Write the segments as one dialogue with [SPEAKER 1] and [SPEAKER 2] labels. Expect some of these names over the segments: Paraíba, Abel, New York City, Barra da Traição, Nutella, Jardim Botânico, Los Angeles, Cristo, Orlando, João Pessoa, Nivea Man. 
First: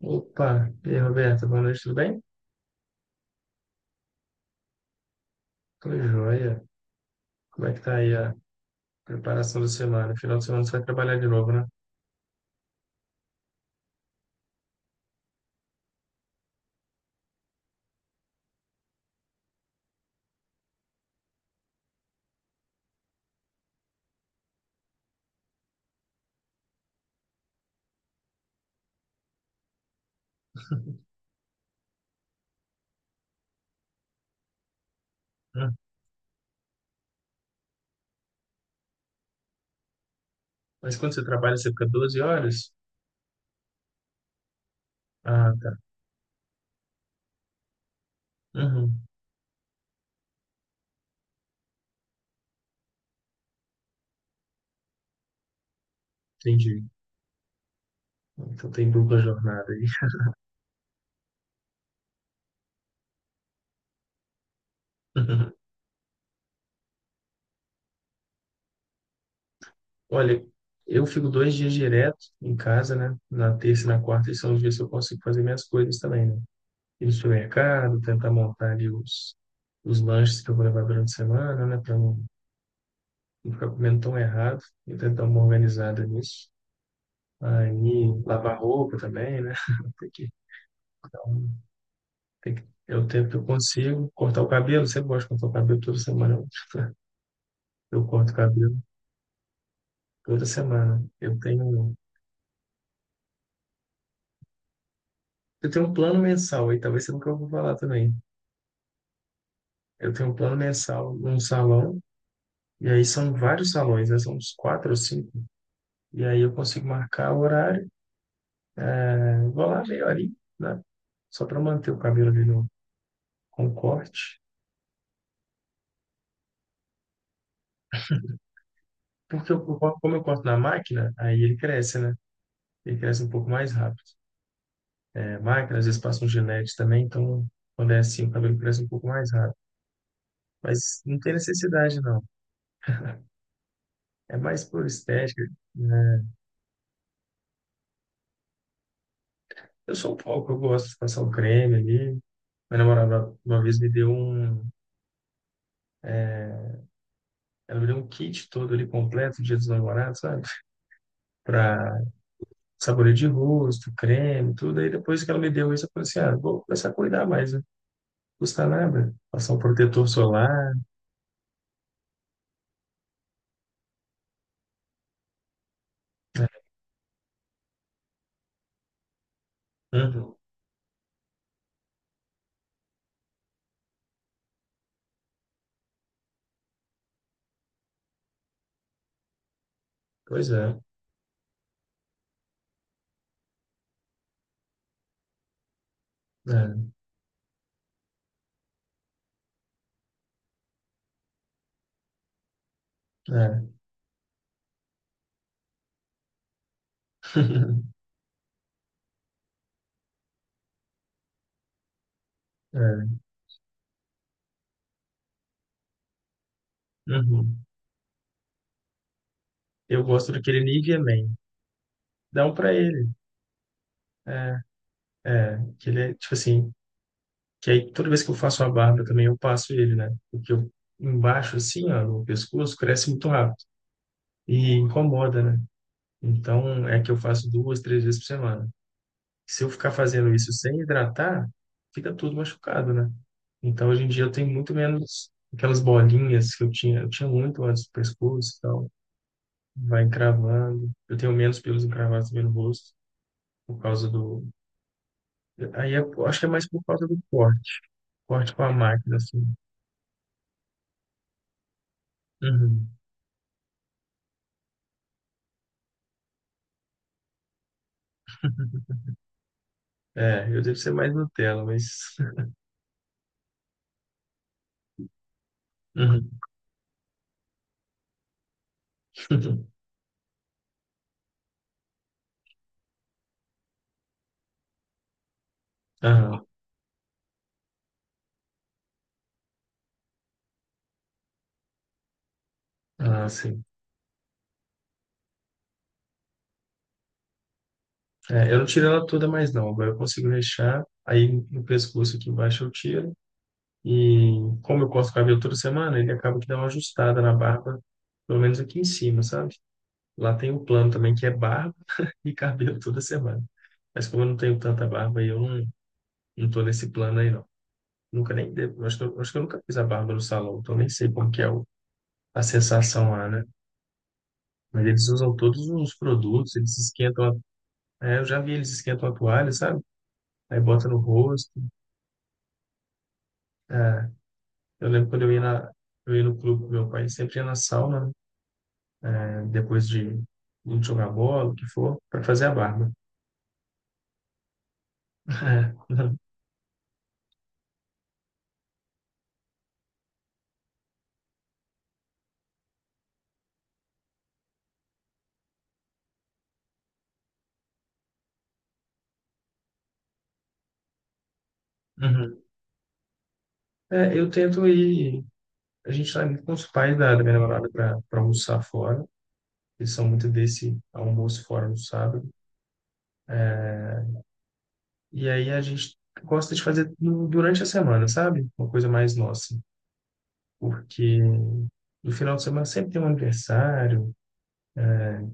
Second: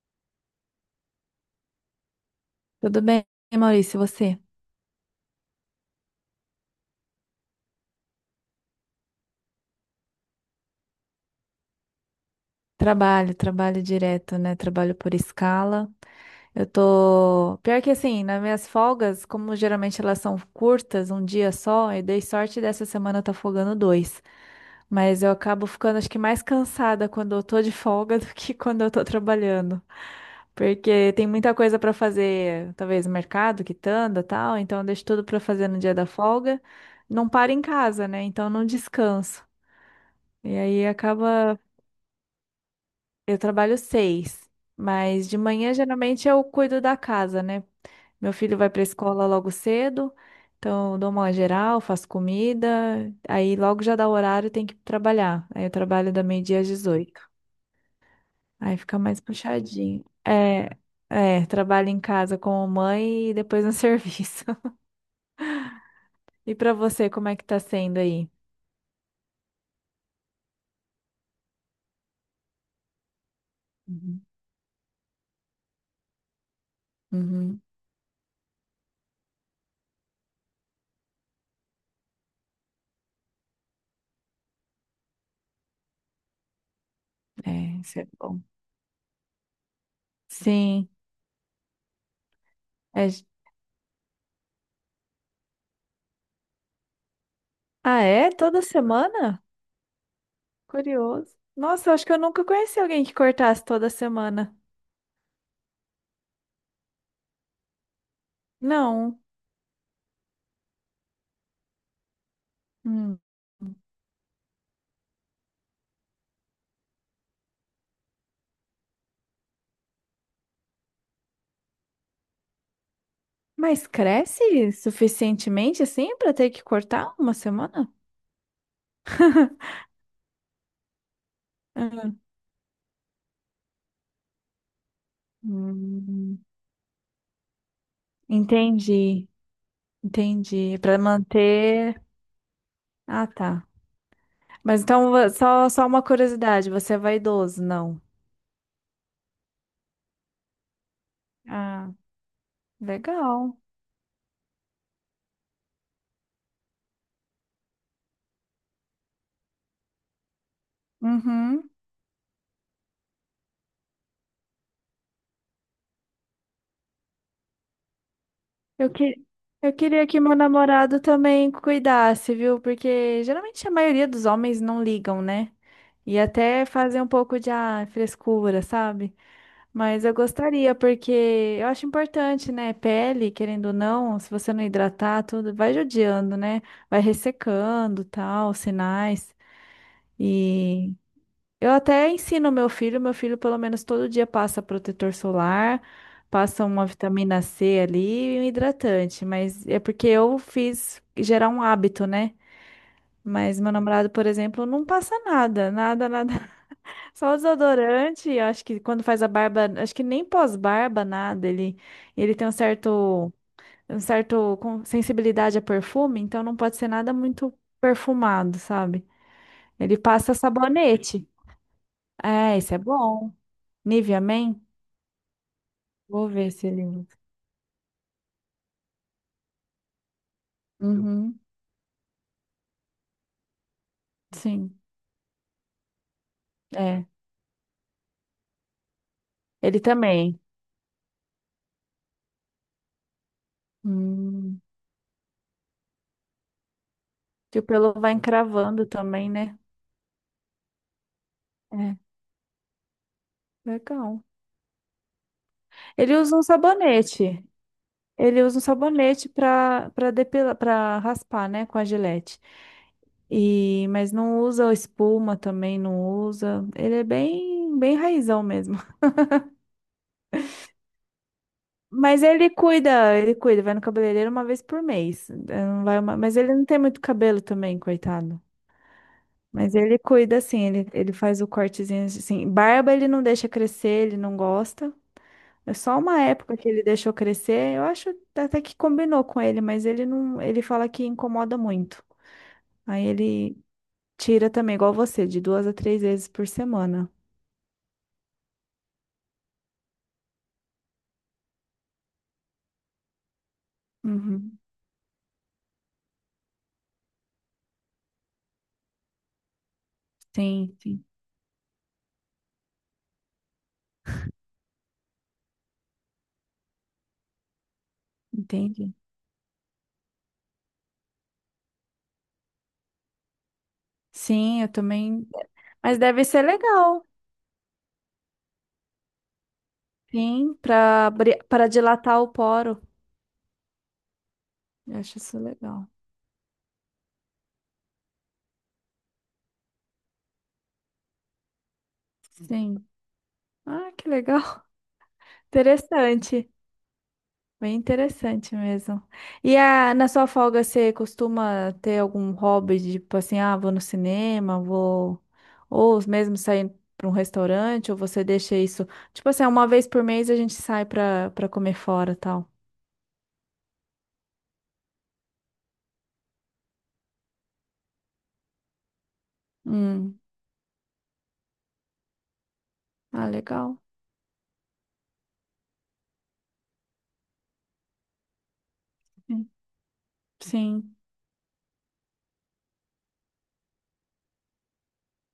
[SPEAKER 1] Opa, e aí, Roberto, boa noite, tudo bem?
[SPEAKER 2] Tudo bem, Maurício, e você?
[SPEAKER 1] Tudo jóia. Como é que tá aí a preparação da semana? Final de semana você vai trabalhar de novo, né?
[SPEAKER 2] Trabalho, trabalho direto, né? Trabalho por escala. Eu tô. Pior que assim, nas minhas folgas, como geralmente elas são curtas, um dia só, eu dei sorte dessa semana eu tá folgando dois. Mas eu acabo ficando, acho que, mais cansada quando eu tô de folga do que quando eu tô trabalhando. Porque tem muita coisa pra fazer, talvez mercado, quitanda, tal, então eu deixo tudo pra fazer
[SPEAKER 1] Hum.
[SPEAKER 2] no dia da folga. Não paro em casa, né? Então não descanso. E aí
[SPEAKER 1] Mas quando você trabalha,
[SPEAKER 2] acaba.
[SPEAKER 1] você fica 12 horas?
[SPEAKER 2] Eu trabalho seis, mas de
[SPEAKER 1] Ah, tá.
[SPEAKER 2] manhã geralmente eu cuido da casa, né? Meu filho vai para a
[SPEAKER 1] Uhum,
[SPEAKER 2] escola logo cedo, então eu dou uma geral, faço comida, aí logo já dá o horário tem que trabalhar. Aí eu trabalho da meio-dia às
[SPEAKER 1] entendi.
[SPEAKER 2] 18h.
[SPEAKER 1] Então
[SPEAKER 2] Aí
[SPEAKER 1] tem
[SPEAKER 2] fica
[SPEAKER 1] dupla
[SPEAKER 2] mais
[SPEAKER 1] jornada aí.
[SPEAKER 2] puxadinho. É, é, trabalho em casa como mãe e depois no serviço. E para você, como é que tá sendo aí?
[SPEAKER 1] Olha, eu fico 2 dias direto em casa, né? Na terça e na
[SPEAKER 2] Uhum.
[SPEAKER 1] quarta, e são os dias que eu consigo fazer minhas coisas também, né? Ir no
[SPEAKER 2] Uhum.
[SPEAKER 1] supermercado, tentar montar ali os lanches que eu vou levar durante a semana, né? Para não não ficar comendo tão errado e tentar dar uma organizada nisso.
[SPEAKER 2] É,
[SPEAKER 1] Aí
[SPEAKER 2] isso é bom.
[SPEAKER 1] lavar roupa também, né? Tem que,
[SPEAKER 2] Sim.
[SPEAKER 1] então, tem que, é o
[SPEAKER 2] É...
[SPEAKER 1] tempo que eu consigo cortar o cabelo. Eu sempre gosto de cortar o cabelo toda semana.
[SPEAKER 2] Ah,
[SPEAKER 1] Eu
[SPEAKER 2] é?
[SPEAKER 1] corto o
[SPEAKER 2] Toda
[SPEAKER 1] cabelo
[SPEAKER 2] semana?
[SPEAKER 1] toda semana.
[SPEAKER 2] Curioso.
[SPEAKER 1] Eu
[SPEAKER 2] Nossa,
[SPEAKER 1] tenho,
[SPEAKER 2] eu acho que eu nunca conheci alguém que cortasse toda semana.
[SPEAKER 1] eu tenho um plano mensal, aí talvez seja o que eu vou falar também.
[SPEAKER 2] Não.
[SPEAKER 1] Eu tenho um plano mensal num salão, e aí
[SPEAKER 2] Hum.
[SPEAKER 1] são vários salões, né? São uns quatro ou cinco. E aí eu consigo marcar o horário, é, vou lá meia horinha, né? Só para manter o cabelo ali no, com
[SPEAKER 2] Mas
[SPEAKER 1] corte.
[SPEAKER 2] cresce suficientemente assim pra ter que cortar uma semana?
[SPEAKER 1] Porque como eu corto na máquina, aí ele cresce, né? Ele cresce um pouco mais rápido. É, máquina, às vezes passa um
[SPEAKER 2] Hum,
[SPEAKER 1] gilete também, então quando é assim, o cabelo cresce um pouco
[SPEAKER 2] entendi,
[SPEAKER 1] mais rápido.
[SPEAKER 2] entendi. Pra
[SPEAKER 1] Mas não tem necessidade,
[SPEAKER 2] manter.
[SPEAKER 1] não.
[SPEAKER 2] Ah, tá.
[SPEAKER 1] É mais
[SPEAKER 2] Mas
[SPEAKER 1] por
[SPEAKER 2] então, vo-
[SPEAKER 1] estética,
[SPEAKER 2] só, só uma
[SPEAKER 1] né?
[SPEAKER 2] curiosidade: você é vaidoso? Não.
[SPEAKER 1] Eu sou um pouco, eu gosto de passar o creme
[SPEAKER 2] Ah,
[SPEAKER 1] ali. Minha namorada
[SPEAKER 2] legal.
[SPEAKER 1] uma vez ela me deu um kit todo ali completo, Dia dos Namorados, sabe?
[SPEAKER 2] Uhum.
[SPEAKER 1] Pra sabonete de rosto, creme, tudo. Aí depois que ela me deu isso, eu falei assim, ah, vou começar a cuidar mais, né? Não custa
[SPEAKER 2] Eu,
[SPEAKER 1] nada.
[SPEAKER 2] que...
[SPEAKER 1] Passar um
[SPEAKER 2] eu queria
[SPEAKER 1] protetor
[SPEAKER 2] que meu
[SPEAKER 1] solar.
[SPEAKER 2] namorado também cuidasse, viu? Porque geralmente a maioria dos homens não ligam, né? E até fazer um pouco de frescura, sabe? Mas eu
[SPEAKER 1] Uhum.
[SPEAKER 2] gostaria, porque eu acho importante, né? Pele, querendo ou não, se você não hidratar, tudo vai judiando, né? Vai ressecando, tal, sinais.
[SPEAKER 1] Pois é.
[SPEAKER 2] E eu até ensino meu filho pelo menos todo dia passa protetor solar, passa
[SPEAKER 1] É,
[SPEAKER 2] uma vitamina C ali e um hidratante. Mas é porque eu fiz gerar um hábito, né? Mas
[SPEAKER 1] é.
[SPEAKER 2] meu namorado, por exemplo, não passa nada, nada, nada, só o desodorante, eu acho que quando faz a barba, acho que nem pós-barba, nada, ele, ele tem um
[SPEAKER 1] É.
[SPEAKER 2] certo, um certo com- sensibilidade a perfume, então não pode ser nada muito
[SPEAKER 1] Uhum.
[SPEAKER 2] perfumado, sabe? Ele
[SPEAKER 1] Eu gosto
[SPEAKER 2] passa
[SPEAKER 1] daquele Nivea
[SPEAKER 2] sabonete.
[SPEAKER 1] Man. Dá um
[SPEAKER 2] É,
[SPEAKER 1] pra
[SPEAKER 2] isso é
[SPEAKER 1] ele.
[SPEAKER 2] bom. Nivea Man?
[SPEAKER 1] É, é. Que ele é,
[SPEAKER 2] Vou
[SPEAKER 1] tipo
[SPEAKER 2] ver se
[SPEAKER 1] assim,
[SPEAKER 2] ele usa.
[SPEAKER 1] que aí toda vez que eu faço a barba também eu passo ele, né? Porque eu,
[SPEAKER 2] Uhum,
[SPEAKER 1] embaixo, assim, ó, no pescoço, cresce muito rápido. E
[SPEAKER 2] sim,
[SPEAKER 1] incomoda, né? Então, é
[SPEAKER 2] é.
[SPEAKER 1] que eu faço duas, três vezes por semana. Se eu
[SPEAKER 2] Ele
[SPEAKER 1] ficar fazendo
[SPEAKER 2] também.
[SPEAKER 1] isso sem hidratar, fica tudo machucado, né? Então, hoje em dia eu tenho
[SPEAKER 2] Hum,
[SPEAKER 1] muito menos aquelas bolinhas que eu tinha. Eu tinha
[SPEAKER 2] que
[SPEAKER 1] muito
[SPEAKER 2] o
[SPEAKER 1] antes do
[SPEAKER 2] pelo vai
[SPEAKER 1] pescoço e
[SPEAKER 2] encravando
[SPEAKER 1] tal.
[SPEAKER 2] também, né?
[SPEAKER 1] Vai encravando. Eu tenho menos pelos
[SPEAKER 2] É,
[SPEAKER 1] encravados também no rosto por causa
[SPEAKER 2] legal.
[SPEAKER 1] do Aí
[SPEAKER 2] Ele
[SPEAKER 1] eu
[SPEAKER 2] usa
[SPEAKER 1] acho
[SPEAKER 2] um
[SPEAKER 1] que é mais por causa do
[SPEAKER 2] sabonete.
[SPEAKER 1] corte.
[SPEAKER 2] Ele
[SPEAKER 1] Corte
[SPEAKER 2] usa um
[SPEAKER 1] com a máquina,
[SPEAKER 2] sabonete
[SPEAKER 1] assim.
[SPEAKER 2] para depilar, para raspar, né, com a gilete.
[SPEAKER 1] Uhum.
[SPEAKER 2] E mas não usa espuma também, não usa. Ele é bem bem raizão mesmo.
[SPEAKER 1] É, eu devo ser mais Nutella, mas.
[SPEAKER 2] Mas ele cuida, vai no cabeleireiro uma vez por mês. Não vai uma... Mas
[SPEAKER 1] Uhum.
[SPEAKER 2] ele não tem muito cabelo também, coitado. Mas ele cuida assim, ele faz o cortezinho assim. Barba ele não deixa crescer, ele não gosta. É só uma
[SPEAKER 1] Aham.
[SPEAKER 2] época que ele deixou crescer. Eu acho até que combinou com ele, mas ele não, ele fala que incomoda muito. Aí
[SPEAKER 1] Ah,
[SPEAKER 2] ele
[SPEAKER 1] sim.
[SPEAKER 2] tira também, igual você, de duas a três vezes por semana.
[SPEAKER 1] É, eu não tiro ela toda mais, não. Agora eu consigo deixar. Aí no pescoço aqui embaixo eu tiro. E
[SPEAKER 2] Uhum.
[SPEAKER 1] como eu corto o cabelo toda semana, ele acaba que dá uma ajustada na barba, pelo menos aqui em cima, sabe? Lá tem um
[SPEAKER 2] Sim,
[SPEAKER 1] plano
[SPEAKER 2] sim,
[SPEAKER 1] também que é barba e cabelo toda semana. Mas como eu não tenho tanta barba, aí eu não, não tô nesse plano aí, não. Nunca nem devo.
[SPEAKER 2] entendi.
[SPEAKER 1] Acho que eu nunca fiz a barba no salão, então nem sei como que é a sensação lá, né?
[SPEAKER 2] Sim, eu
[SPEAKER 1] Mas eles
[SPEAKER 2] também.
[SPEAKER 1] usam todos os
[SPEAKER 2] Mas deve ser
[SPEAKER 1] produtos, eles
[SPEAKER 2] legal,
[SPEAKER 1] esquentam. A, é, eu já vi eles esquentam a toalha, sabe?
[SPEAKER 2] sim,
[SPEAKER 1] Aí bota no
[SPEAKER 2] para
[SPEAKER 1] rosto.
[SPEAKER 2] para dilatar o poro.
[SPEAKER 1] É, eu
[SPEAKER 2] Eu
[SPEAKER 1] lembro
[SPEAKER 2] acho
[SPEAKER 1] quando eu
[SPEAKER 2] isso
[SPEAKER 1] ia, na,
[SPEAKER 2] legal.
[SPEAKER 1] eu ia no clube com meu pai, ele sempre ia na sauna, né? É, depois de jogar bola, o que for, para fazer a
[SPEAKER 2] Sim.
[SPEAKER 1] barba.
[SPEAKER 2] Ah, que legal. Interessante. Bem interessante mesmo. Na sua folga você costuma ter algum hobby, de, tipo assim, ah, vou no cinema, vou. Ou mesmo sair para um restaurante, ou você deixa isso. Tipo assim, uma vez por mês a gente sai para comer
[SPEAKER 1] É,
[SPEAKER 2] fora e
[SPEAKER 1] uhum.
[SPEAKER 2] tal.
[SPEAKER 1] É, eu tento ir. A gente tá indo com os pais da minha namorada para almoçar fora. Eles são
[SPEAKER 2] Hum.
[SPEAKER 1] muito desse almoço fora no sábado.
[SPEAKER 2] Ah, legal.
[SPEAKER 1] E aí a gente gosta de fazer durante a semana, sabe? Uma coisa mais
[SPEAKER 2] Sim.
[SPEAKER 1] nossa.
[SPEAKER 2] Sim.
[SPEAKER 1] Porque no final de semana sempre tem um aniversário,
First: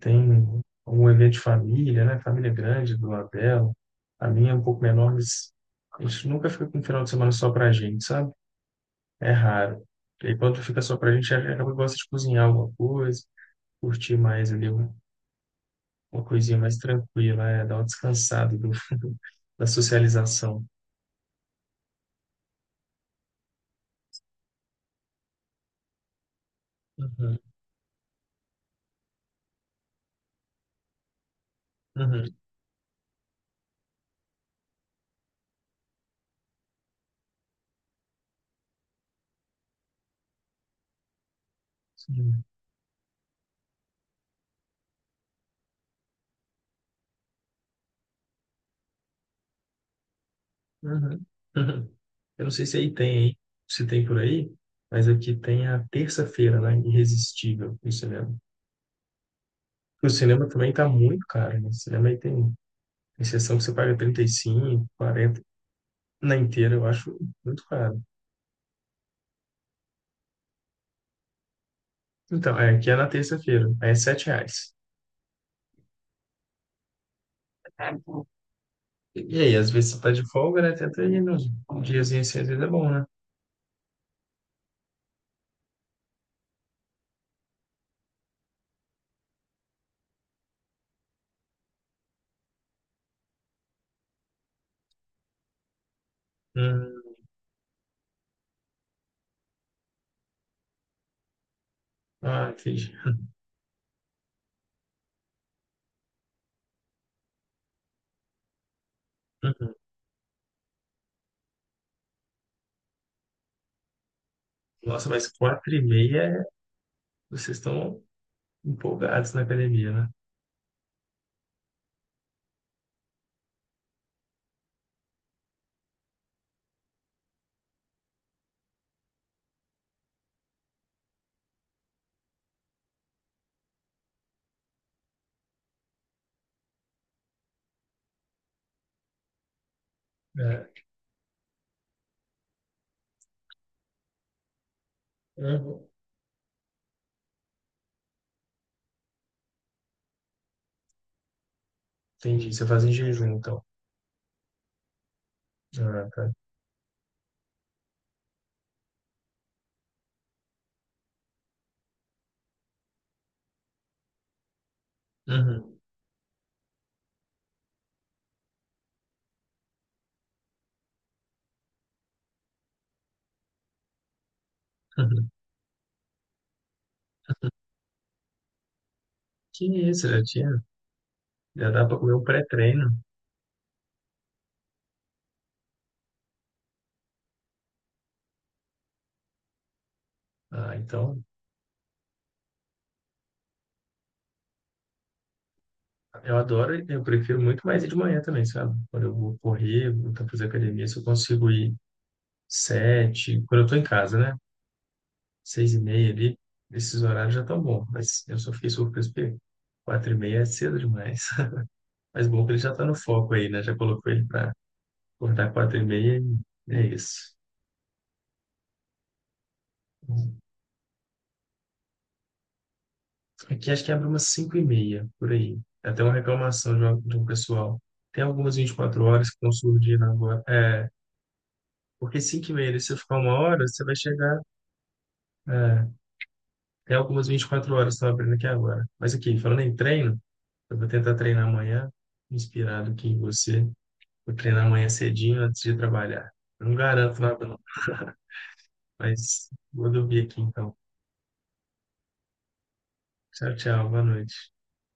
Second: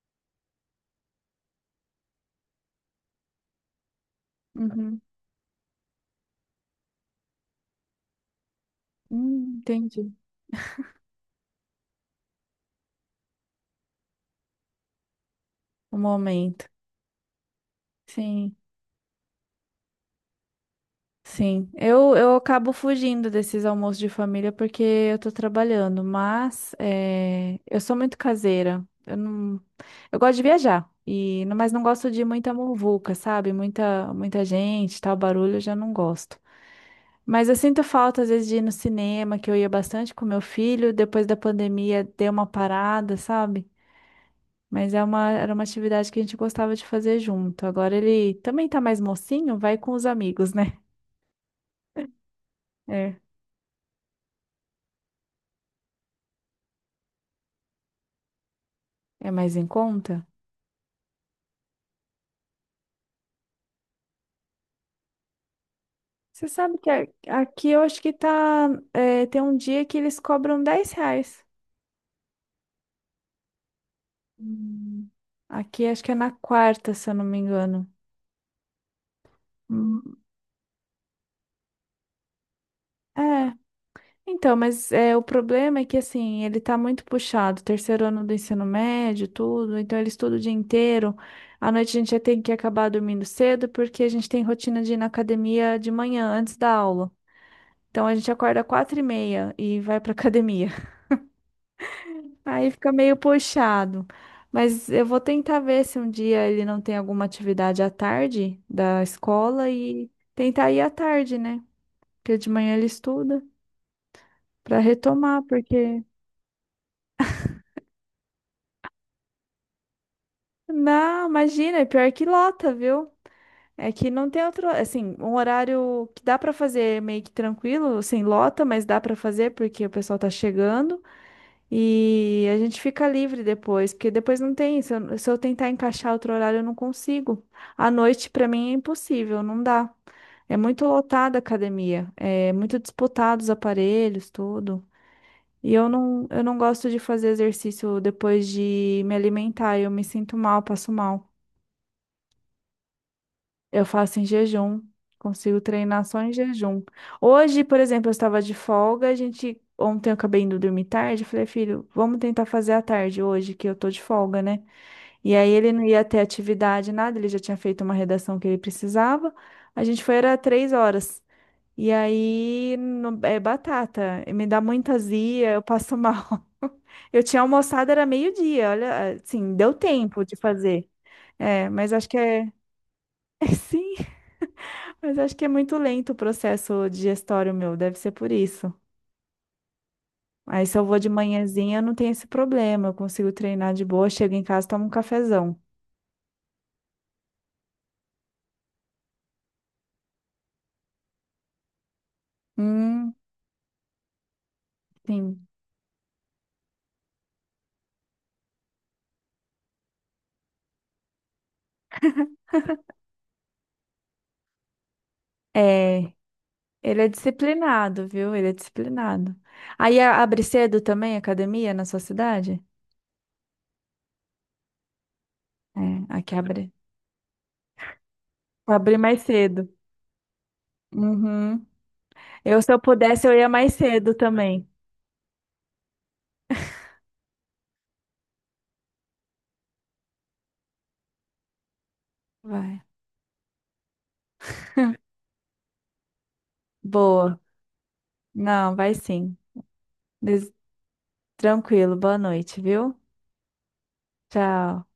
[SPEAKER 1] tem um evento de família, né? Família grande do Abel. A minha é um pouco
[SPEAKER 2] Uhum.
[SPEAKER 1] menor, mas a gente nunca fica com um final de semana só pra gente, sabe? É raro.
[SPEAKER 2] Entendi.
[SPEAKER 1] E aí quando fica só pra gente, a gente gosta de cozinhar alguma coisa, curtir mais ali uma,
[SPEAKER 2] O
[SPEAKER 1] uma coisinha
[SPEAKER 2] momento.
[SPEAKER 1] mais tranquila, é, dar uma descansada
[SPEAKER 2] Sim.
[SPEAKER 1] da socialização.
[SPEAKER 2] Sim, eu acabo fugindo desses almoços de família porque eu tô trabalhando, mas
[SPEAKER 1] Uhum,
[SPEAKER 2] eu sou muito caseira. Eu não, eu gosto de viajar e mas não gosto de
[SPEAKER 1] uhum.
[SPEAKER 2] muita muvuca, sabe? Muita muita gente, tal barulho, eu já não gosto. Mas eu sinto falta às vezes de ir no cinema, que eu ia bastante com meu filho, depois da pandemia deu
[SPEAKER 1] Sim.
[SPEAKER 2] uma parada, sabe? Mas era uma atividade que a gente gostava de fazer junto. Agora ele também tá mais mocinho, vai com os amigos, né?
[SPEAKER 1] Uhum. Eu não sei se aí
[SPEAKER 2] É,
[SPEAKER 1] tem, hein? Se tem por aí, mas aqui tem a terça-feira, né? Irresistível no cinema.
[SPEAKER 2] é mais em
[SPEAKER 1] O
[SPEAKER 2] conta.
[SPEAKER 1] cinema também tá muito caro, né? O cinema aí tem sessão que você paga 35, 40 na
[SPEAKER 2] Você
[SPEAKER 1] inteira,
[SPEAKER 2] sabe
[SPEAKER 1] eu
[SPEAKER 2] que
[SPEAKER 1] acho muito
[SPEAKER 2] aqui eu
[SPEAKER 1] caro.
[SPEAKER 2] acho que tá. É, tem um dia que eles cobram R$ 10.
[SPEAKER 1] Então, é, aqui é na terça-feira, aí é 7 reais.
[SPEAKER 2] Hum, Aqui acho que é na quarta, se eu não me engano.
[SPEAKER 1] E aí, às vezes você tá
[SPEAKER 2] Hum.
[SPEAKER 1] de folga, né? Tenta ir nos diazinhos assim, às vezes é bom, né?
[SPEAKER 2] É. Então, mas é, o problema é que assim, ele tá muito puxado, terceiro ano do ensino médio, tudo, então ele estuda o dia inteiro. À noite a gente já tem que acabar dormindo cedo, porque a gente tem rotina de ir na academia de manhã, antes da
[SPEAKER 1] Hum,
[SPEAKER 2] aula. Então a gente acorda 4h30 e vai pra academia.
[SPEAKER 1] ah,
[SPEAKER 2] Aí
[SPEAKER 1] entendi.
[SPEAKER 2] fica meio puxado. Mas eu vou tentar ver se um dia ele não tem alguma atividade à tarde da escola
[SPEAKER 1] Uhum.
[SPEAKER 2] e tentar ir à tarde, né? Porque de manhã ele estuda para
[SPEAKER 1] Nossa, mas
[SPEAKER 2] retomar,
[SPEAKER 1] quatro e
[SPEAKER 2] porque
[SPEAKER 1] meia, vocês estão empolgados na academia,
[SPEAKER 2] não, imagina, é pior que lota, viu? É que não tem outro, assim, um horário que dá para fazer meio que tranquilo, sem lota, mas dá para fazer porque o pessoal tá chegando. E a gente fica livre depois, porque depois não tem. Se eu tentar encaixar outro horário, eu não consigo. À noite, para mim, é impossível, não dá. É
[SPEAKER 1] né?
[SPEAKER 2] muito lotada a academia, é muito disputado os aparelhos, tudo. E
[SPEAKER 1] Uhum.
[SPEAKER 2] eu não gosto de fazer exercício depois de me alimentar, eu me sinto mal, passo mal.
[SPEAKER 1] Entendi, você faz em jejum, então.
[SPEAKER 2] Eu faço em jejum, consigo treinar
[SPEAKER 1] Ah,
[SPEAKER 2] só
[SPEAKER 1] tá.
[SPEAKER 2] em jejum. Hoje, por exemplo, eu estava de folga, a gente ontem eu acabei indo dormir tarde, eu falei, filho, vamos tentar fazer à tarde hoje, que eu tô de folga, né? E aí ele
[SPEAKER 1] Uhum.
[SPEAKER 2] não ia ter atividade, nada, ele já tinha feito uma redação que ele precisava. A gente foi, era 3 horas. E aí é batata, me dá muita
[SPEAKER 1] Uhum.
[SPEAKER 2] azia, eu passo mal. Eu tinha almoçado, era meio-dia, olha, assim,
[SPEAKER 1] Que
[SPEAKER 2] deu
[SPEAKER 1] isso,
[SPEAKER 2] tempo de fazer. É,
[SPEAKER 1] já dá
[SPEAKER 2] mas
[SPEAKER 1] pra
[SPEAKER 2] acho
[SPEAKER 1] comer
[SPEAKER 2] que
[SPEAKER 1] o
[SPEAKER 2] é.
[SPEAKER 1] pré-treino.
[SPEAKER 2] É sim. Mas acho que é muito lento o processo digestório meu, deve ser por isso. Aí
[SPEAKER 1] Ah,
[SPEAKER 2] se eu vou de
[SPEAKER 1] então,
[SPEAKER 2] manhãzinha, eu não tenho esse problema, eu consigo treinar de boa, chego em casa, tomo um cafezão.
[SPEAKER 1] eu adoro, e eu prefiro muito mais ir de manhã também, sabe? Quando eu vou correr, vou tentar fazer academia, se eu consigo ir
[SPEAKER 2] Hum,
[SPEAKER 1] sete, quando eu tô em casa, né?
[SPEAKER 2] sim.
[SPEAKER 1] 6h30 ali, esses horários já estão bons, mas eu só fiquei surpreso porque 4h30 é cedo demais. Mas bom que ele já tá no foco aí, né? Já colocou ele pra acordar quatro e
[SPEAKER 2] É,
[SPEAKER 1] meia e é
[SPEAKER 2] ele é
[SPEAKER 1] isso.
[SPEAKER 2] disciplinado, viu? Ele é disciplinado. Aí abre cedo também, a academia, na sua cidade?
[SPEAKER 1] Aqui acho que abre umas 5h30, por aí.
[SPEAKER 2] É,
[SPEAKER 1] É. Até uma
[SPEAKER 2] aqui abre.
[SPEAKER 1] reclamação de um pessoal. Tem algumas vinte e
[SPEAKER 2] Abre
[SPEAKER 1] quatro
[SPEAKER 2] mais
[SPEAKER 1] horas que estão
[SPEAKER 2] cedo.
[SPEAKER 1] surgindo agora. É,
[SPEAKER 2] Uhum.
[SPEAKER 1] porque 5 e
[SPEAKER 2] Eu,
[SPEAKER 1] meia,
[SPEAKER 2] se eu
[SPEAKER 1] ali, se você ficar
[SPEAKER 2] pudesse, eu
[SPEAKER 1] uma
[SPEAKER 2] ia
[SPEAKER 1] hora,
[SPEAKER 2] mais
[SPEAKER 1] você vai
[SPEAKER 2] cedo
[SPEAKER 1] chegar.
[SPEAKER 2] também.
[SPEAKER 1] É, tem algumas 24 horas que estão abrindo aqui agora. Mas aqui, falando em treino, eu vou tentar treinar amanhã,
[SPEAKER 2] Vai.
[SPEAKER 1] inspirado aqui em você. Vou treinar amanhã cedinho antes de trabalhar. Eu não garanto
[SPEAKER 2] Boa.
[SPEAKER 1] nada, não.
[SPEAKER 2] Não, vai sim.
[SPEAKER 1] Mas vou dormir aqui
[SPEAKER 2] Des-
[SPEAKER 1] então.
[SPEAKER 2] Tranquilo, boa noite, viu?
[SPEAKER 1] Tchau, tchau. Boa noite.
[SPEAKER 2] Tchau.